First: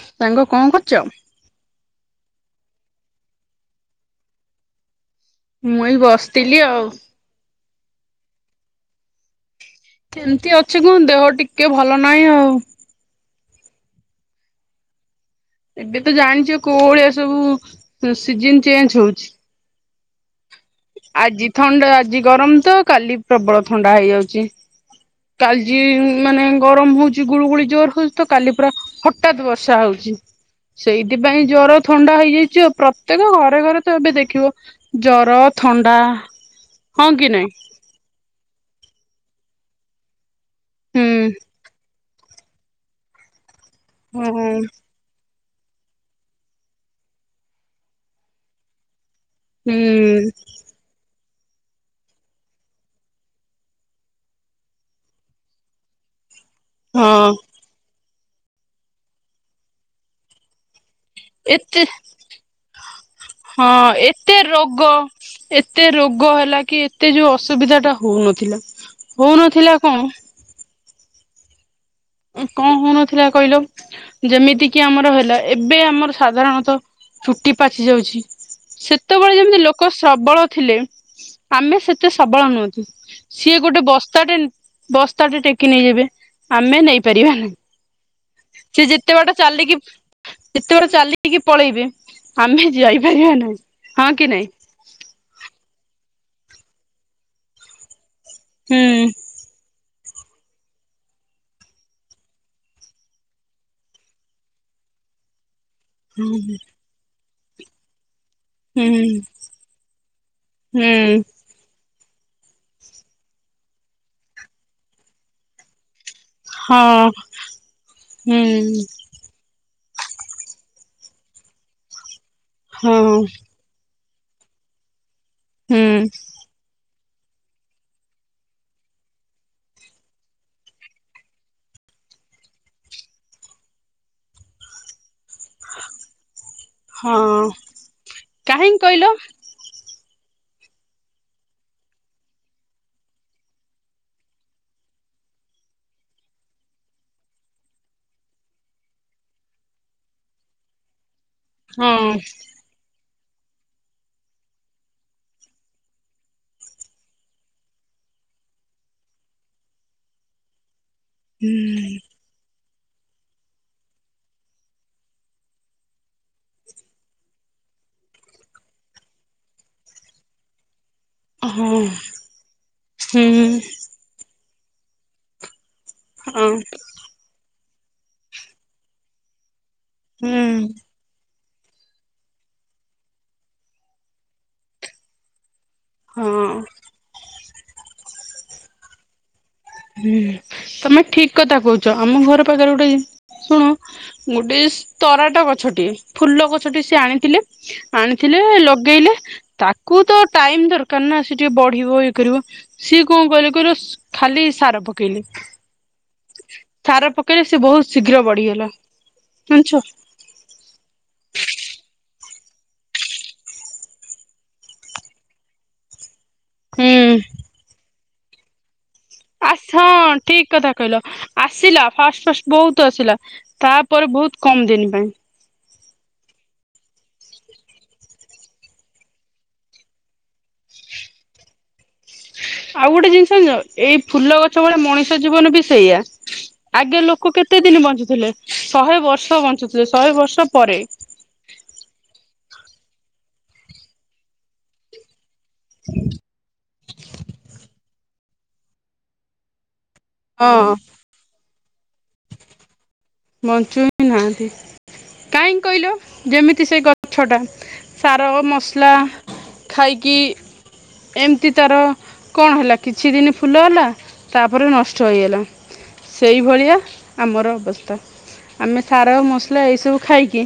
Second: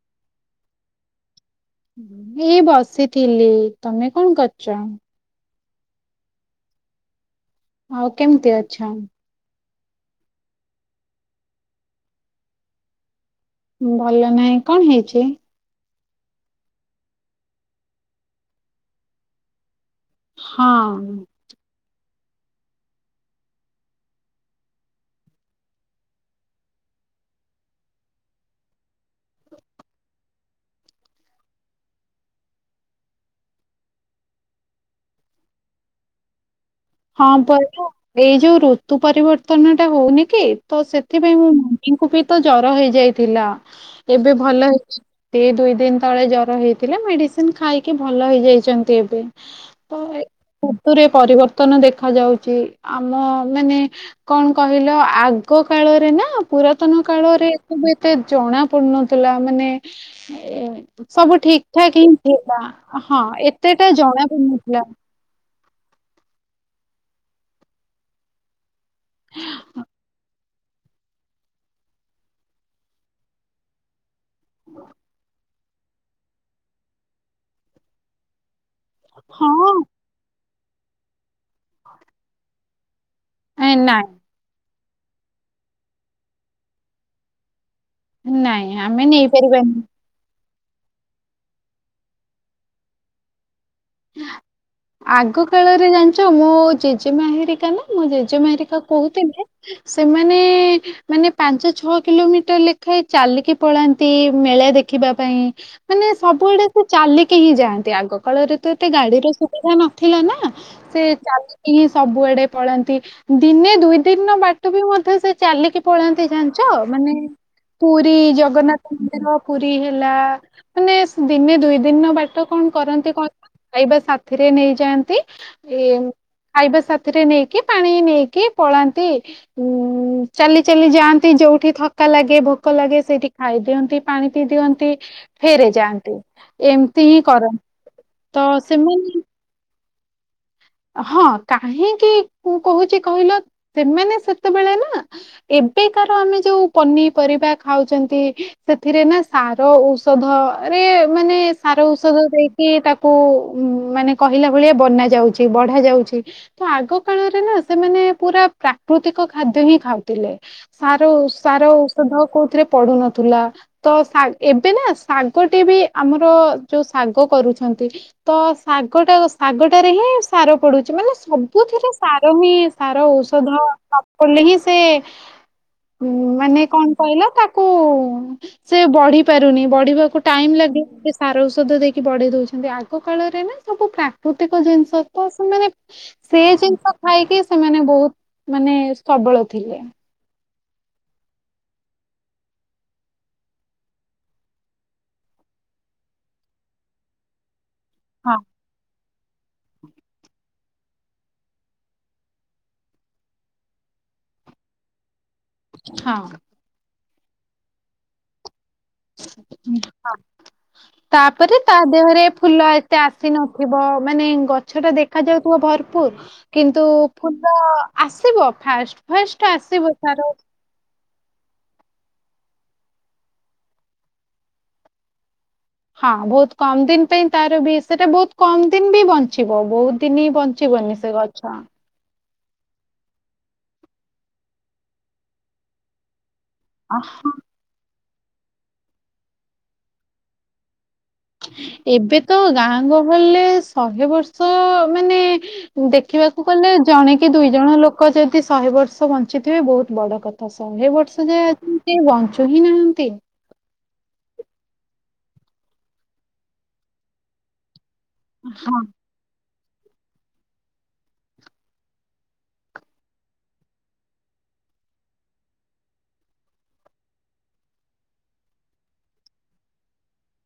ସାଙ୍ଗ କଣ କରୁଛ? ଏଇ ବସିଥିଲି ତମେ କଣ କରୁଛ? ମୁଇଁ ବସିଥିଲି ଆଉ। ହଉ କେମିତି ଅଛ? କେମିତି ଅଛି କଣ ଦେହ ଟିକେ ଭଲ ନାହିଁ ଆଉ। ଭଲ ନାହିଁ କଣ ହେଇଛି? ଏବେ ତ ଜାଣିଛ କୋଉ ଭଳିଆ ସବୁ ସିଜନ ଚେଞ୍ଜ ହଉଛି। ହଁ ଆଜି ଥଣ୍ଡା ଆଜି ଗରମ ତ କାଲି ପ୍ରବଳ ଥଣ୍ଡା ହେଇଯାଉଛି। କାଲି ଜି ମାନେ ଗରମ ହଉଚି ଗୁଳୁଗୁଳି ଜୋର ହଉଛି ତ କାଲି ପୁରା ହଠାତ୍ ବର୍ଷା ହଉଚି। ସେଇଥିପାଇଁ ଜର ଥଣ୍ଡା ହେଇଯାଇଛି ଆଉ ପ୍ରତ୍ୟେକ ଘରେ ଘରେ ତ ଏବେ ଦେଖିବ ଜର ଥଣ୍ଡା କି ହଁ ନାଇଁ ପରା ଏଇ ଯୋଉ ଋତୁ ପରିବର୍ତ୍ତନ ଟା ହଉନି କି ତ ହୁଁ ସେଥିପାଇଁ ମୋ ମମିଙ୍କୁ ବି ତ ଜର ହେଇଯାଇଥିଲା ଏବେ ହୁଁ ଭଲ ହେଇ ସେ ଦୁଇ ଦିନ ତଳେ ଜର ହେଇଥିଲା ମେଡିସିନ ଖାଇକି ଭଲ ହେଇଯାଇଛନ୍ତି ଏବେ ହୁଁ। ତ୍ତନ ଦେଖାଯାଉଛି ଆମ ମାନେ କଣ କହିଲ ଆଗ କାଳରେ ନା ପୁରାତନ ହଁ କାଳରେ ସବୁ ଏତେ ଜଣା ପଡୁନଥିଲା ମାନେ ଏ ସବୁ ଠିକ ଏତେ ଠାକ ହିଁ ହେଲା ହଁ ହଁ ଏତେଟା ଜଣା ଏତେ ରୋଗ ପଡୁନଥିଲା। ଏତେ ରୋଗ ହେଲା କି ଏତେ ଯୋଉ ଅସୁବିଧା ଟା ହଉନଥିଲା ହଉନଥିଲା କଣ କଣ ହଉନଥିଲା କହିଲ ଯେମିତି କିି ଆମର ହେଲା ଏବେ ଆମର ସାଧାରଣତଃ ଚୁଟି ପାଚି ଯାଉଛି। ସେତେବେଳେ ହଁ ଯେମିତି ଲୋକ ସବଳ ଥିଲେ ଆମେ ସେତେ ସବଳ ନୁହନ୍ତି। ସିଏ ଏ ଗୋଟେ ନାଇଁ ବସ୍ତାଟେ ବସ୍ତାଟେ ଟେକି ନେଇଯିବେ ଆମେ ନେଇପାରିବା ନାଇ। ନାଇଁ ସେ ଆମେ ଯେତେ ବାଟ ଚାଲିକି ନେଇପାରିବାନି ଯେତେବାଟ ଚାଲିକି ପଳେଇବେ ଆମେ ଯାଇପାରିବା ନାହିଁ। ହଁ କି ନାଇଁ ଆଗ କାଳରେ ଜାଣିଛ ମୁଁ ଜେଜେ ମା ହେରିକା ନା ମୁଁ ଜେ ମା ହେରିକ ହୁଁ କହୁଥିଲେ ସେମାନେ ମାନେ ପାଞ୍ଚ ଛଅ କିଲୋମିଟର ଲେଖାଏଁ ଚାଲିକି ପଳାନ୍ତି ମେଳା ଦେଖି ଦେଖିବା ପାଇଁ ମାନେ ହୁଁ ସବୁଆଡେ ସେ ଚାଲିକି ହିଁ ଯାଆନ୍ତି ଆଗ କାଳରେ ତ ଏତେ ହୁଁ ଗାଡିର ସୁବିଧା ନଥିଲା ନା ସେ ହୁଁ ଚାଲିକି ହିଁ ସବୁଆଡେ ପଳାନ୍ତି ଦିନେ ଦୁଇ ଦିନର ବାଟ ବି ମଧ୍ୟ ସେ ଚାଲିକି ପଳାନ୍ତି ତେ ଜାଣିଛ ହଁ ମାନେ ପୁରୀ ହୁଁ ଜଗନ୍ନାଥ ମନ୍ଦିର, ପୁରୀ ହେଲା ମାନେ ଦିନେ ଦୁଇ ଦିନର ବାଟ କଣ ହଁ କରନ୍ତି କହି ଖାଇବା ସାଥିରେ ନେଇଯାଆନ୍ତି ଏ ହୁଁ ଖାଇବା ସାଥି ଥିରେ ନେଇକି ପାଣି ନେଇକି ପଳାନ୍ତି ଉଁ ଚାଲି ଚାଲି ଯାଆନ୍ତି ଯୋଉଠି ଥକା ଲାଗେ ଭୋକ ଲାଗେ ସେଇଠି ଖାଇ ଦିଅନ୍ତି ପାଣି ପିଇ ଦିଅନ୍ତି। ଫେରେ ଯାଆନ୍ତି ଏମତି ହିଁ ହଁ କରନ୍ତି ତ କାହିଁ କହିଲ ସେମାନେ ହଁ କାହିଁକି କହୁଛି କହିଲ ସେମାନେ ସେତେବେଳେ ନା ଏବେକାର ଆମେ ଯୋଉ ପନିପରିବା ଖାଉଛନ୍ତି ସେଥିରେ ନା ସାର ଔଷଧ ରେ ମାନେ ସାର ହଁ ଔଷଧ ଦେଇକି ତାକୁ ମାନେ କହିଲା ଭଳିଆ ବନା ଯାଉଛି ବଢା ଯାଉଛି ତ ଆଗ କାଳରେ ନା ସେମାନେ ପୁରା ପ୍ରାକୃତିକ ଖାଦ୍ୟ ହିଁ ଖାଉଥିଲେ। ସାର ହୁଁ ସାର ଔଷଧ କୋଉଥିରେ ପଡୁନଥିଲା ତ ଏବେ ନା ଶାଗଟି ବି ଆମର ଯୋଉ ଶାଗ କରୁଛନ୍ତି। ତ ଶାଗଟା ଶାଗଟାରେ ହିଁ ସାର ପଡୁଛି ମାନେ ହଁ ସବୁଥିରେ ସାର ହିଁ ସାର ହୁଁ ଔଷଧ ନ କଲେ ହିଁ ସେ ହଁ ମାନେ କଣ କହିଲ ତା କୁ ସେ ବଢି ପାରୁନି ବଢିବାକୁ ହୁଁ ଟାଇମ ଲାଗିଲେ ସାର ଔଷଧ ଦେଇକି ବଢେଇ ଦଉଛନ୍ତି ଆଗ କାଳରେ ନା ସବୁ ପ୍ରାକୃତିକ ଜିନିଷ ତ ସେମାନେ ସେ ହଁ ଜିନିଷ ଖାଇକି ସେମାନେ ବହୁତ ମାନେ ସବଳ ଥିଲେ। ହୁଁ ତମେ ଠିକ କଥା କହୁଛ ଆମ ଘର ପାଖରେ ଗୁଟେ ଶୁଣ ଗୋଟେ ତରାଟ ଗଛଟିଏ ଫୁଲ ଗଛଟି ସେ ଆଣିଥିଲେ ହଁ ଆଣିଥିଲେ ଲଗେଇଲେ। ତାକୁ ତ ଟାଇମ ଦରକାର ନା ସେ ଟିକେ ବଢିବ ଇଏ କରିବ ସିଏ କଣ କହିଲେ କହ ଖାଲି ସାର ପକେଇଲେ। ହଁ, ସାର ପକେଇଲେ ସେ ବହୁତ ଶୀଘ୍ର ବଢ଼ିଗଲା। ତାପରେ ତା ଦେହରେ ଫୁଲ ଏତେ ଆସି ନଥିବ ମାନେ ଗଛ ଟା ଦେଖା ଯାଉଥିବ ଭରପୁର। କିନ୍ତୁ ହୁଁ ଫୁଲ ଆସିବ ଫାଷ୍ଟ। ଫାଷ୍ଟ ଆ ହଁ ଆସିବ ତାର ଠିକ କଥା କହିଲ ଆସିଲା ଫାଷ୍ଟ ଫାଷ୍ଟ ବହୁତ ଆସିଲା ତାପରେ ବହୁତ କମ ଦିନି ପାଇଁ। ହଁ ବହୁତ କମ ଦିନ ପାଇଁ ତାର ବି ସେଟା ବହୁତ କମ ଦିନ ବି ବଞ୍ଚିବ ବହୁତ ଦିନ ହି ବଞ୍ଚିବ ହୁଏ ନି ସେ ଗଛ। ଆଉ ଗୋଟେ ଜିନିଷ ଏଇ ଫୁଲ ଗଛ ଭଳିଆ ମଣିଷ ଜୀବନ ବି ସେଇଆ। ଆଗେ ଅହ, ଲୋକ କେତେ ଦିନ ବଞ୍ଚୁଥିଲେ ଶହେ ବର୍ଷ ବଞ୍ଚୁଥିଲେ ଶହେ ବର୍ଷ ପରେ। ଏବେ ତ ଗାଁ ଗହଳିରେ ଶହେ ବର୍ଷ ମାନେ, ଦେଖିବାକୁ ଗଲେ ଜଣେ କି ଦୁଇ ଜଣ ଲୋକ ଯଦି ଶହେ ବର୍ଷ ବଞ୍ଚିଥିବେ ବହୁତ ବଡ କଥା ହଁ। ଶହେ ବର୍ଷ ଯାଏ ସେ ବଞ୍ଚୁ ହିଁ ନାହାନ୍ତି। ବଞ୍ଚୁ ହି ନାହାନ୍ତି କାହିଁକି କହିଲ ଯେମିତି ସେ ଗଛଟା। ସାର ହଁ ମସଲା ଖାଇକି ଏମିତି ତାର କଣ ହେଲା କିଛି ଦିନ ଫୁଲ ହେଲା ତାପରେ ନଷ୍ଟ ହୋଇଗଲା ସେଇଭଳିଆ ଆମର ଅବସ୍ଥା। ଆମେ ସାର ମସଲା ଏଇସବୁ ଖାଇକି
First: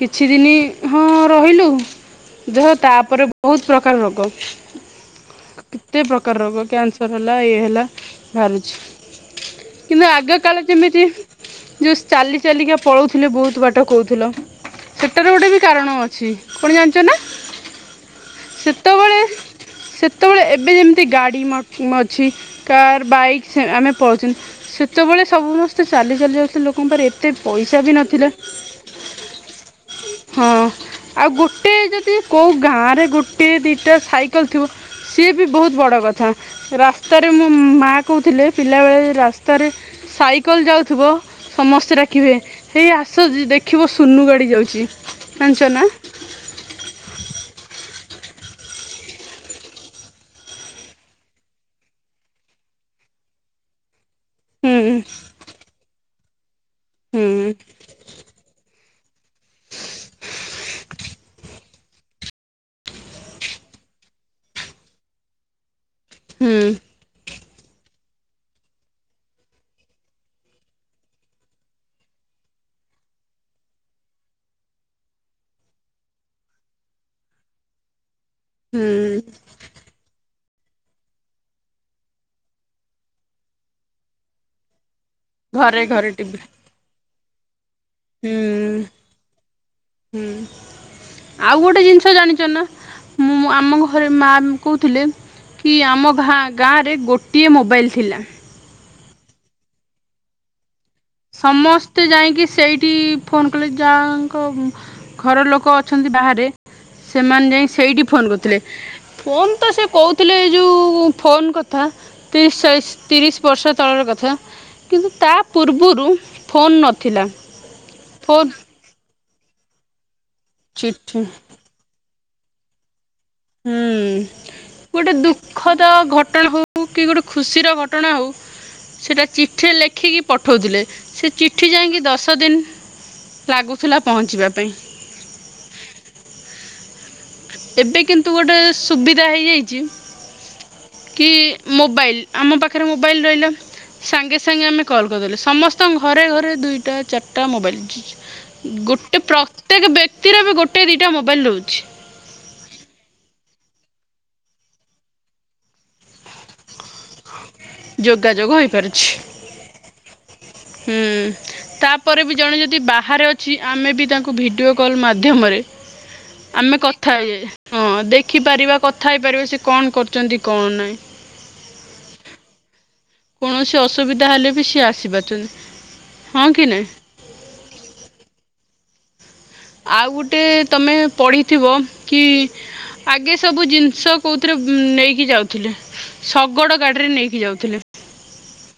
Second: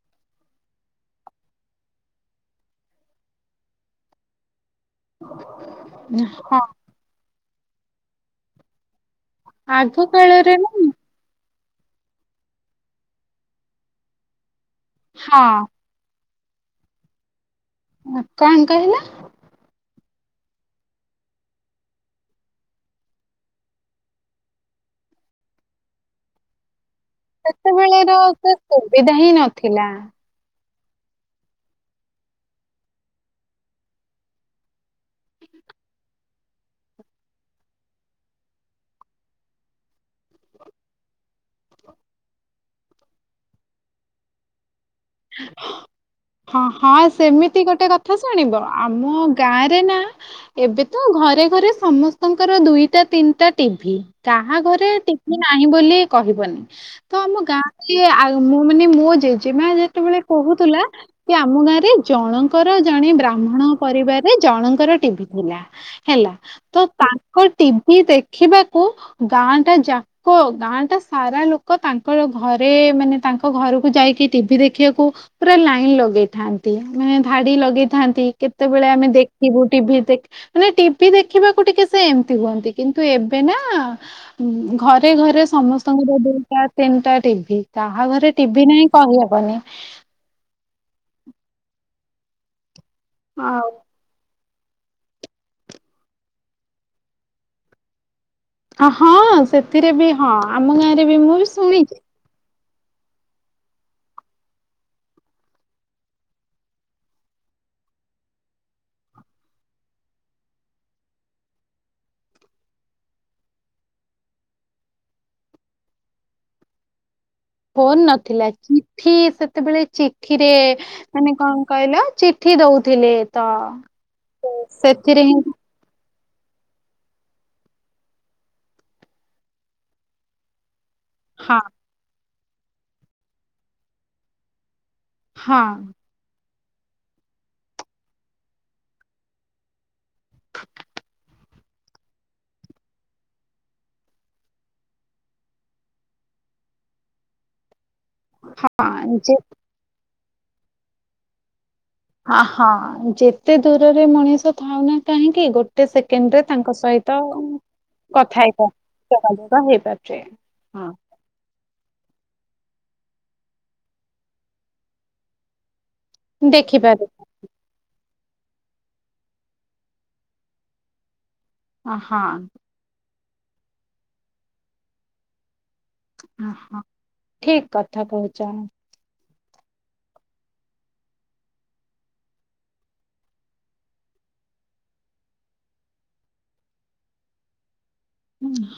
କିଛି ଦିନ ହଁ ରହିଲୁ ଦେହ ତାପରେ ବହୁତ ପ୍ରକାର ରୋଗ। କେତେ ପ୍ରକାର ରୋଗ ହଁ କ୍ୟାନସର ହେଲା ଇଏ ହେଲା ବାହାରୁଛି। କିନ୍ତୁ ଆଗ କାଳରେ କାଳେ ନା ଯେମିତି ଯେଉ ଚାଲି ଚାଲିକା ପଳଉଥିଲେ ବହୁତ ବାଟ କହୁଥିଲ। ସେଟାର ହଁ ଗୋଟେ ବି କାରଣ ଅଛି କଣ ଜାଣିଛ ନା? ହଁ କଣ କହିଲ। ସେତୋବେଳେ ଏବେ ଯେମିତି ଗାଡ଼ି ମାଥି ମଝି କାର୍ ବାଇକ୍ ସେ ଆମେ ପଳୋଛନ୍ତି ସେତୋବୋ ଳେ ସମସ୍ତେ ଚାଲି ଚାଲି ଯାଉଥିଲେ ଲୋକ ମୋ ପାଖରେ ଏତେ ପଇସା ବି ସେତେବେଳେର ନଥିଲା ସେ ସୁବିଧା ହିଁ ନଥିଲା। ହଁ। ଆଉ ଗୋଟେ ଯଦି କୋଉ ଗାଁ ରେ ଗୋଟିଏ ଦିଟା ସାଇକେଲ ଥିବ। ସିଏ ବି ବହୁତ ବଡ କ ରାସ୍ତାରେ ମୋ ମା କୋହୁଥିଲେ ପିଲାବେଳେ ରାସ୍ତାରେ ସାଇକେଲ ଯାଉ ଥୁବ ସମସ୍ତେ ଡାକିବେ ହେଇ ଆସ ଜ ଦେଖିବ ସୁନୁ ଗାଡ଼ି ଯାଉଚି। ହଁ ହଁ ସେମିତି ଗୋଟେ କ ଥା ଶୁଣିବ ଆମ ଗାଁ ରେ ନା ଏବେ ତ ଘରେ ଘରେ ସମସ୍ତଙ୍କର ଦୁଇଟା ତିନିଟା ଟିଭି କାହା ହୁଁ ଘରେ ଟିଭି ନାହିଁ ବୋଲି କହିବନି ତ ହୁଁ ଆମ ଗାଁରେ ଆ ମୁଁ ମାନେ ମୁଁ ମୋ ଜେଜେମା ଯେ ଯେତୋବେଳେ କହୁଥିଲା କି ଆମ ଗାଁ ରେ ଜଣଙ୍କର ଜଣେ ବ୍ରାହ୍ମଣ ପରିବାରରେ ଜଣଙ୍କର ଟିଭି ଥିଲା ହେଲା ହୁଁ ତ ତା ଙ୍କ ଟିଭି ଦେଖିବାକୁ ଗାଁ ଟା ଯାକ ଗାଁ ଟା ସାରା ଲୋକୋ ତାଙ୍କର ଘରେ ମାନେ ତାଙ୍କ ଘରକୁ ଯାଇକି ଟିଭି ଦେ ଖିବାକୁ ପୁରା ଲାଇନ ଲଗେଇଥାନ୍ତି ମାନେ ଧାଡି ଲଗେଇଥାନ୍ତି। କେତେବେଳେ ଆମେ ହୁଁ ଦେଖିବୁ ଟିଭି ଦେ ମାନେ ଟିଭି ଦେଖିବାକୁ ଟିକେ ସେ ଏମତି ହୁଅନ୍ତି। କିନ୍ତୁ ଏବେ ନାଁ ଘରେ ରେ ଘରେ ଘରେ ସମସ୍ତଙ୍କର ଟିଭି ଦୁଇଟା ତିନିଟା ଟିଭି କାହା ହୁଁ ଘରେ ଟିଭି ନାହିଁ କହିହବନି। ହୁଁ ଆଉ ଗୋଟେ ଜିନିଷ ଜାଣିଚ ନା ମୁଁ ଆଉ ଆମ ଘରେ ମା କୋହୁଥିଲେ କି ଆମା ଭାଁ ଗାଁରେ ଗୋଟିଏ ମୋବାଇଲ ଥିଲା। ଆଁ ହଁ ସେଥିରେ ବି ହଁ ଆମ ଗାଁରେ ବି ମୁଁ ବି ଶୁଣିଛି ସମସ୍ତେ ଯାଇକି ସେଇ ଟି ଫୋନ କଲେ ଯାହାଙ୍କ ଘର ଲୋକ ଅଛନ୍ତି। ବାହାରେ ସେମାନେ ଯାଇ ସେଇଡି ଫୋନ୍ କରୁଥିଲେ। ଫୋନ ତ ସେ କୋଉଥିଲେ ଏଇ ଯୋଉ ଫୋନ କଥା ତିରିଶ ଚାଳିଶ ତିରିଶ ବର୍ଷ ତଳର କଥା କିନ୍ତୁ ତା ପୂର୍ ର୍ବୁରୁ ଫୋନ୍ ନଥିଲା। ଫୋନ ନଥିଲା ଫୋନ୍ ଚିଠି ସେତେବେଳେ ଚିଠିରେ ଚିଠି ମାନେ କଁ କହିଲ ଚି ଠି ଦୋଉଥିଲେ। ହୁଁ ଗୋଟେ ହିଁ ଦୁଃଖଦ ଘଟ ଟଣା ହୋଉ କି ଗୋଟେ ଖୁସିର ଘଟଣା ହୋଉ ସେଟା ଚିଠିରେ ଲେଖିକି ପଠୋଉଥିଲେ। ସେ ହଁ ଚିଠି ଯାଇଁକି ଦଶ ଦିନ ଲାଗୁଥିଲା ପହଞ୍ଚିବା ପାଇଁ। ହଁ। ଏବେ କିନ୍ତୁ ଗୋଟେ ସୁବିଧା ହେଇଯାଇଚି। କି ମୋବାଇଲ୍ ଆମ ପାଖରେ ମୋବାଇଲ ରହିଲା। ସାଙ୍ଗେ ସାଙ୍ଗେ ଆମେ କଲ୍ କରିଦେଲେ ସମସ୍ତଙ୍କ ଘରେ ଘରେ ଦୁଇଟା ଚାରିଟା ମୋବାଇଲ। ଗୋଟେ ହଁ ପ୍ରତ୍ୟେକ ବ୍ୟକ୍ତିର ବି ଗୋଟେ ଦିଟା ମୋବାଇଲ ରୋହୁଛି। ଅହଁ ଯେତେ ଦୂରରେ ମଣିଷ ଥାଉ ନା କାହିଁକି ଗୋଟେ ସେକେଣ୍ଡ ରେ ତାଙ୍କ ସହିତ କଥା ଯୋଗାଯୋଗ ହେଇପା ହୋଇପାରୁଛି ଯୋଗାଯୋଗ ହେଇପାରୁଛେ ହୁଁ ହଁ ତା ପରେ ବି ଜଣେ ଯଦି ବାହାରେ ଅଛି। ଆମେ ବି ତାଙ୍କୁ ଭିଡ଼ିଓ କଲ୍ ମାଧ୍ୟମରେ ଆମେ ଦେଖିପାରୁ କଥା ହେଇଯା ହଁ ଦେ ଖିପାରିବା କଥା ହେଇପାରିବା ସେ କଣ କରୁଚନ୍ତି କଣ ନାଇଁ। ଅହଁ। କୌଣସି ଅସୁବିଧା ହେଲେ ବି ସିଏ ଆସିପାରୁଛନ୍ତି। ହଁ କି ଅହଁ ନାଇଁ? ଠିକ କଥା କୋହୁଚ। ଆଉ ଗୋଟେ ତମେ ପଢ଼ିଥିବ କି ଆଗେ ସବୁ ଜିନିଷ କୋଉଥିରେ ନେଇକି ଯାଉଥିଲେ ଶଗଡ଼ ଗାଡ଼ିରେ ନେଇକି ଯାଉଥିଲେ।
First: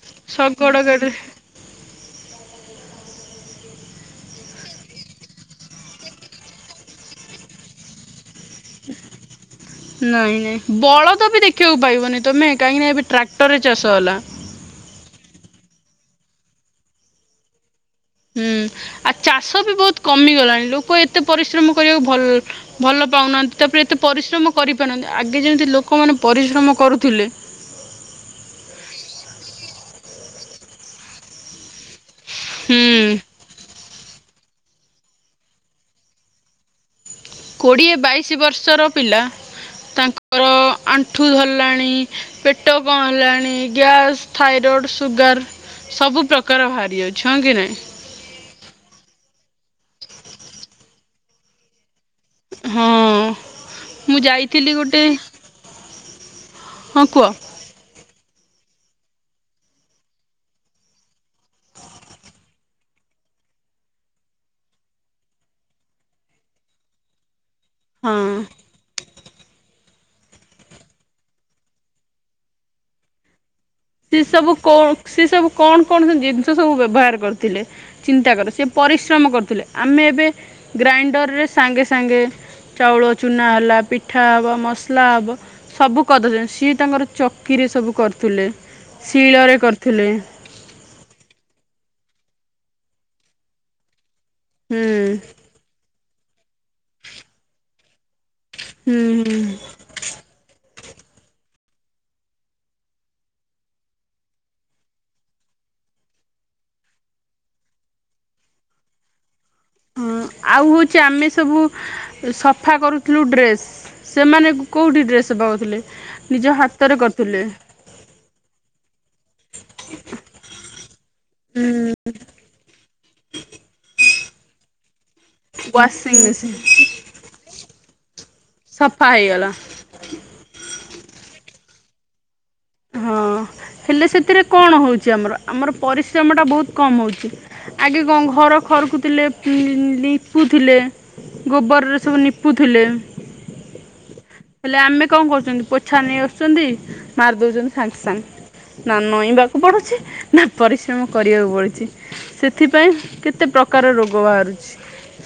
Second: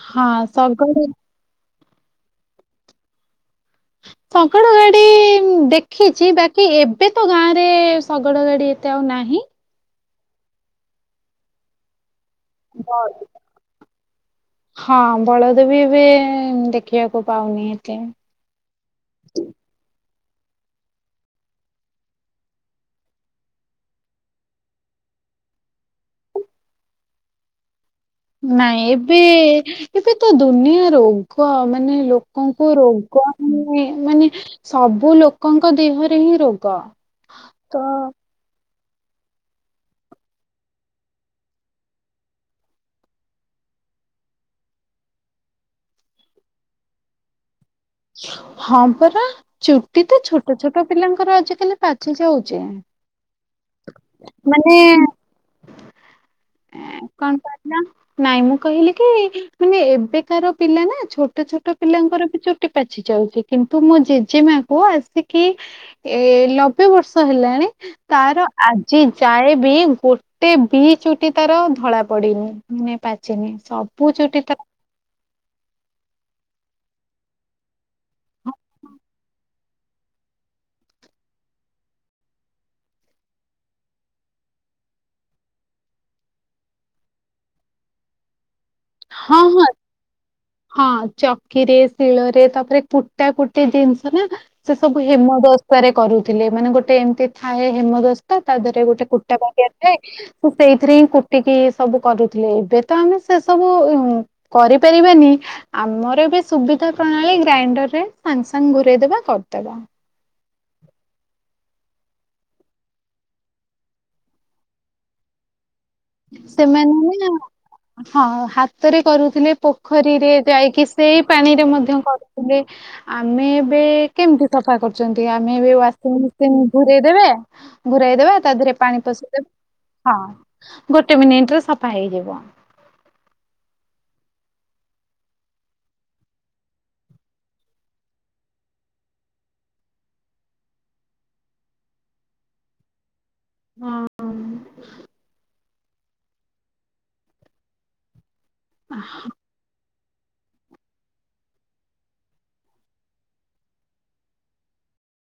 ହଁ ଶଗଡ଼ ସଳେ ଗାଡ଼ିରେ ଶଗଡ଼ ଗାଡି ଦେଖ ଶଗଡ଼ ଗାଡି ଏତେ ଆଉ ନାହିଁ। ନାଇଁ ନାଇଁ ବଳଦ ବି ଦେଖିବାକୁ ପାଇବନି ତୁମେ କାହିଁକିନା ଏବେ ଟ୍ରାକ୍ଟରରେ ଚାଷ ହେଲା। ହଁ ବଳଦ ବି ଏବେ ଦେଖିବାକୁ ପାଉନି ଏତେ। ହୁଁ ଆଉ ଚାଷ ବି ବହୁତ କମିଗଲାଣି ଲୋକ ଏତେ ପରିଶ୍ରମ କରିବାକୁ ଭଲ ଭଲ ପାଉନାହାନ୍ତି ତାପରେ ଏ ଏତେ ପରିଶ୍ରମ କରିପାରୁ ନାହାନ୍ତି ଆଗେ ଯେମିତି ଲୋକମାନେ ପରିଶ୍ରମ କରୁଥିଲେ। ନାଇଁ ଏବେ ଏବେ ତ ଦୁନିଆ ରୋଗ ମା ମାନେ ଲୋକଙ୍କୁ ହୁଁ ରୋଗ ହିଁ ମାନେ ସବୁ ଲୋକଙ୍କ ଦେହରେ ହିଁ ରୋଗ। ତ କୋଡ଼ିଏ ବାଇଶ ବର୍ଷର ପିଲା ତାଙ୍କର ଆଣ୍ଠୁ ଧରିଲାଣି ପେଟ କଣ ହେଲଣି ଗ୍ୟାସ୍ ଥାଇରଡ଼ ବଡ଼ ସୁଗାର ସବୁ ପ୍ରକାର ବାହାରି ଯାଉଛି ହଁ କି ନାଇଁ। ହଁ ପରା ଚୁଟି ତ ଛୋଟ ଛୋଟ ପିଲାଙ୍କର ଆଜିକାଲି ପାଚି ଯାଉଛି ହଁ ମୁଁ ଯାଇଥିଲି ମାନେ ଗୋଟେ ଏ ହଁ କୁହ କଣ କହିଲ? ନାଇଁ ମୁଁ କହିଲି କି ମାନେ ଏବେକାର ପିଲା ନା ଛୋଟ ଛୋଟ ପିଲାଙ୍କର ବି ଚୁଟି ପାଚି ଯାଉଛି କିନ୍ତୁ ମୋ ଜେଜେମା କୁ ଆସିକି ଏ ଲବେ ବର୍ଷ ହେଲାଣି ଟି ହଁ ତାର ଆଜି ଯାଏବି ଗୋଟେ ବି ଚୁଟି ତାର ଧଳା ପଡିନି ମାନେ ପାଚିନି। ସେ ଚୁଟି ସବୁ ତାର କଣ ସ ସବୁ କଣ କଣ ଜିନିଷ ସବୁ ଵ୍ୟବ ବ୍ୟବହାର କରୁଥିଲେ ଚିନ୍ତା କର ସେ ପରିଶ୍ରମ କରୁଥିଲେ ଆମେ ଏବେ ଗ୍ରାଇଣ୍ଡରରେ ସାଙ୍ଗେ ସାଙ୍ଗେ ଚାଉଳ ଚୁନା ହେଲା ପିଠା ହବ ମସଲା ହବ ସବୁ କରିଦଉଛନ୍ତି ସିଏ ତାଙ୍କର ଚକିରେ ସେ ସବୁ କରୁଥିଲେ ହଁ ଶିଳରେ ହଁ କରୁଥିଲେ। ହଁ ଚକିରେ, ଶିଳରେ ତାପରେ କୁଟା କୁଟି ଜିନିଷ ନା ସେ ହୁଁ ସବୁ ହେମଦସ୍ତାରେ କରୁଥିଲେ ମାନେ ଗୋଟେ ଏମିତି ଥାଏ ହେମଦସ୍ତା ତା ଦେହରେ ହୁଁ ଗୋଟେ ହୁଁ। କୁଟା ବାଟିଆ ଥାଏ ତ ସେଇ ଏଥିରେ ହି କୁଟିକି ସବୁ କରୁଥିଲେ ଏବେ ତ ଆମେ ସେ ସବୁ କରିପାରିବାନି ଆମର ବି ସୁବିଧା ପ୍ରଣାଳୀ ଗ୍ରାଇଣ୍ଡର ରେ ସାଙ୍ଗେ ସାଙ୍ଗେ ଘୁରେଇଦବା କରଦଵା ହଁ ଆଉ ହଉଛି ଆମେ ସବୁ ସଫା କରୁଥିଲୁ ଡ୍ରେସ୍ ସେମାନଙ୍କୁ କେଉଁଠି ଡ୍ରେସ୍ ସଫା କରୁଥିଲେ ନିଜ ହାତରେ ସେମାନେ କରୁଥିଲେ। ହଁ। ହାତରେ କରୁଥିଲେ ପୋଖରୀରେ ଯାଇକି ସେଇ ପାଣିରେ ମଧ୍ୟ କରୁଥିଲେ ଆମେ ଏବେ କେମିତି ସଫା କରୁଛନ୍ତି ଆମେ ଏବେ ୱାସିଂ ମେସିନ୍ ୱାସିନମେସିନ ଘୁରେଇ ଦେବେ ଘୁରାଇଦେବେ ତା ଦେହରେ ପାଣି ସଫା ପଶେଇଦେବେ ହେଇଗଲା ହଁ। ଗୋଟେ ମିନିଟରେ ସଫା ହେଇଯିବ। ହଁ ହେଲେ ସେଥିରେ କଣ ହଉଛି ଆମର ଆମର ପରିଶ୍ରମ ଟା ବହୁତ କମ ହଉଛି ଆଗେ କଣ ଘର ଖରକୁଥିଲେ ଲିପୁ ଥିଲେ ଗୋବରରେ ସବୁ ନିପୁଥିଲେ। ହଁ। ହେଲେ ଆମେ କଣ କରୁଛନ୍ତି ପୋଛା ନେଇ ଆସୁଛନ୍ତି ମାରିଦଉଛନ୍ତି ସାଙ୍ଗେ ସାଙ୍ଗେ ନା ନଇଁବାକୁ ପଡୁଛି ନା ପରିଶ୍ରମ କରିବାକୁ ପଡୁଛି ସେଥିପାଇଁ କେତେ ପ୍ରକାର ରୋଗ ବାହାରୁଛି।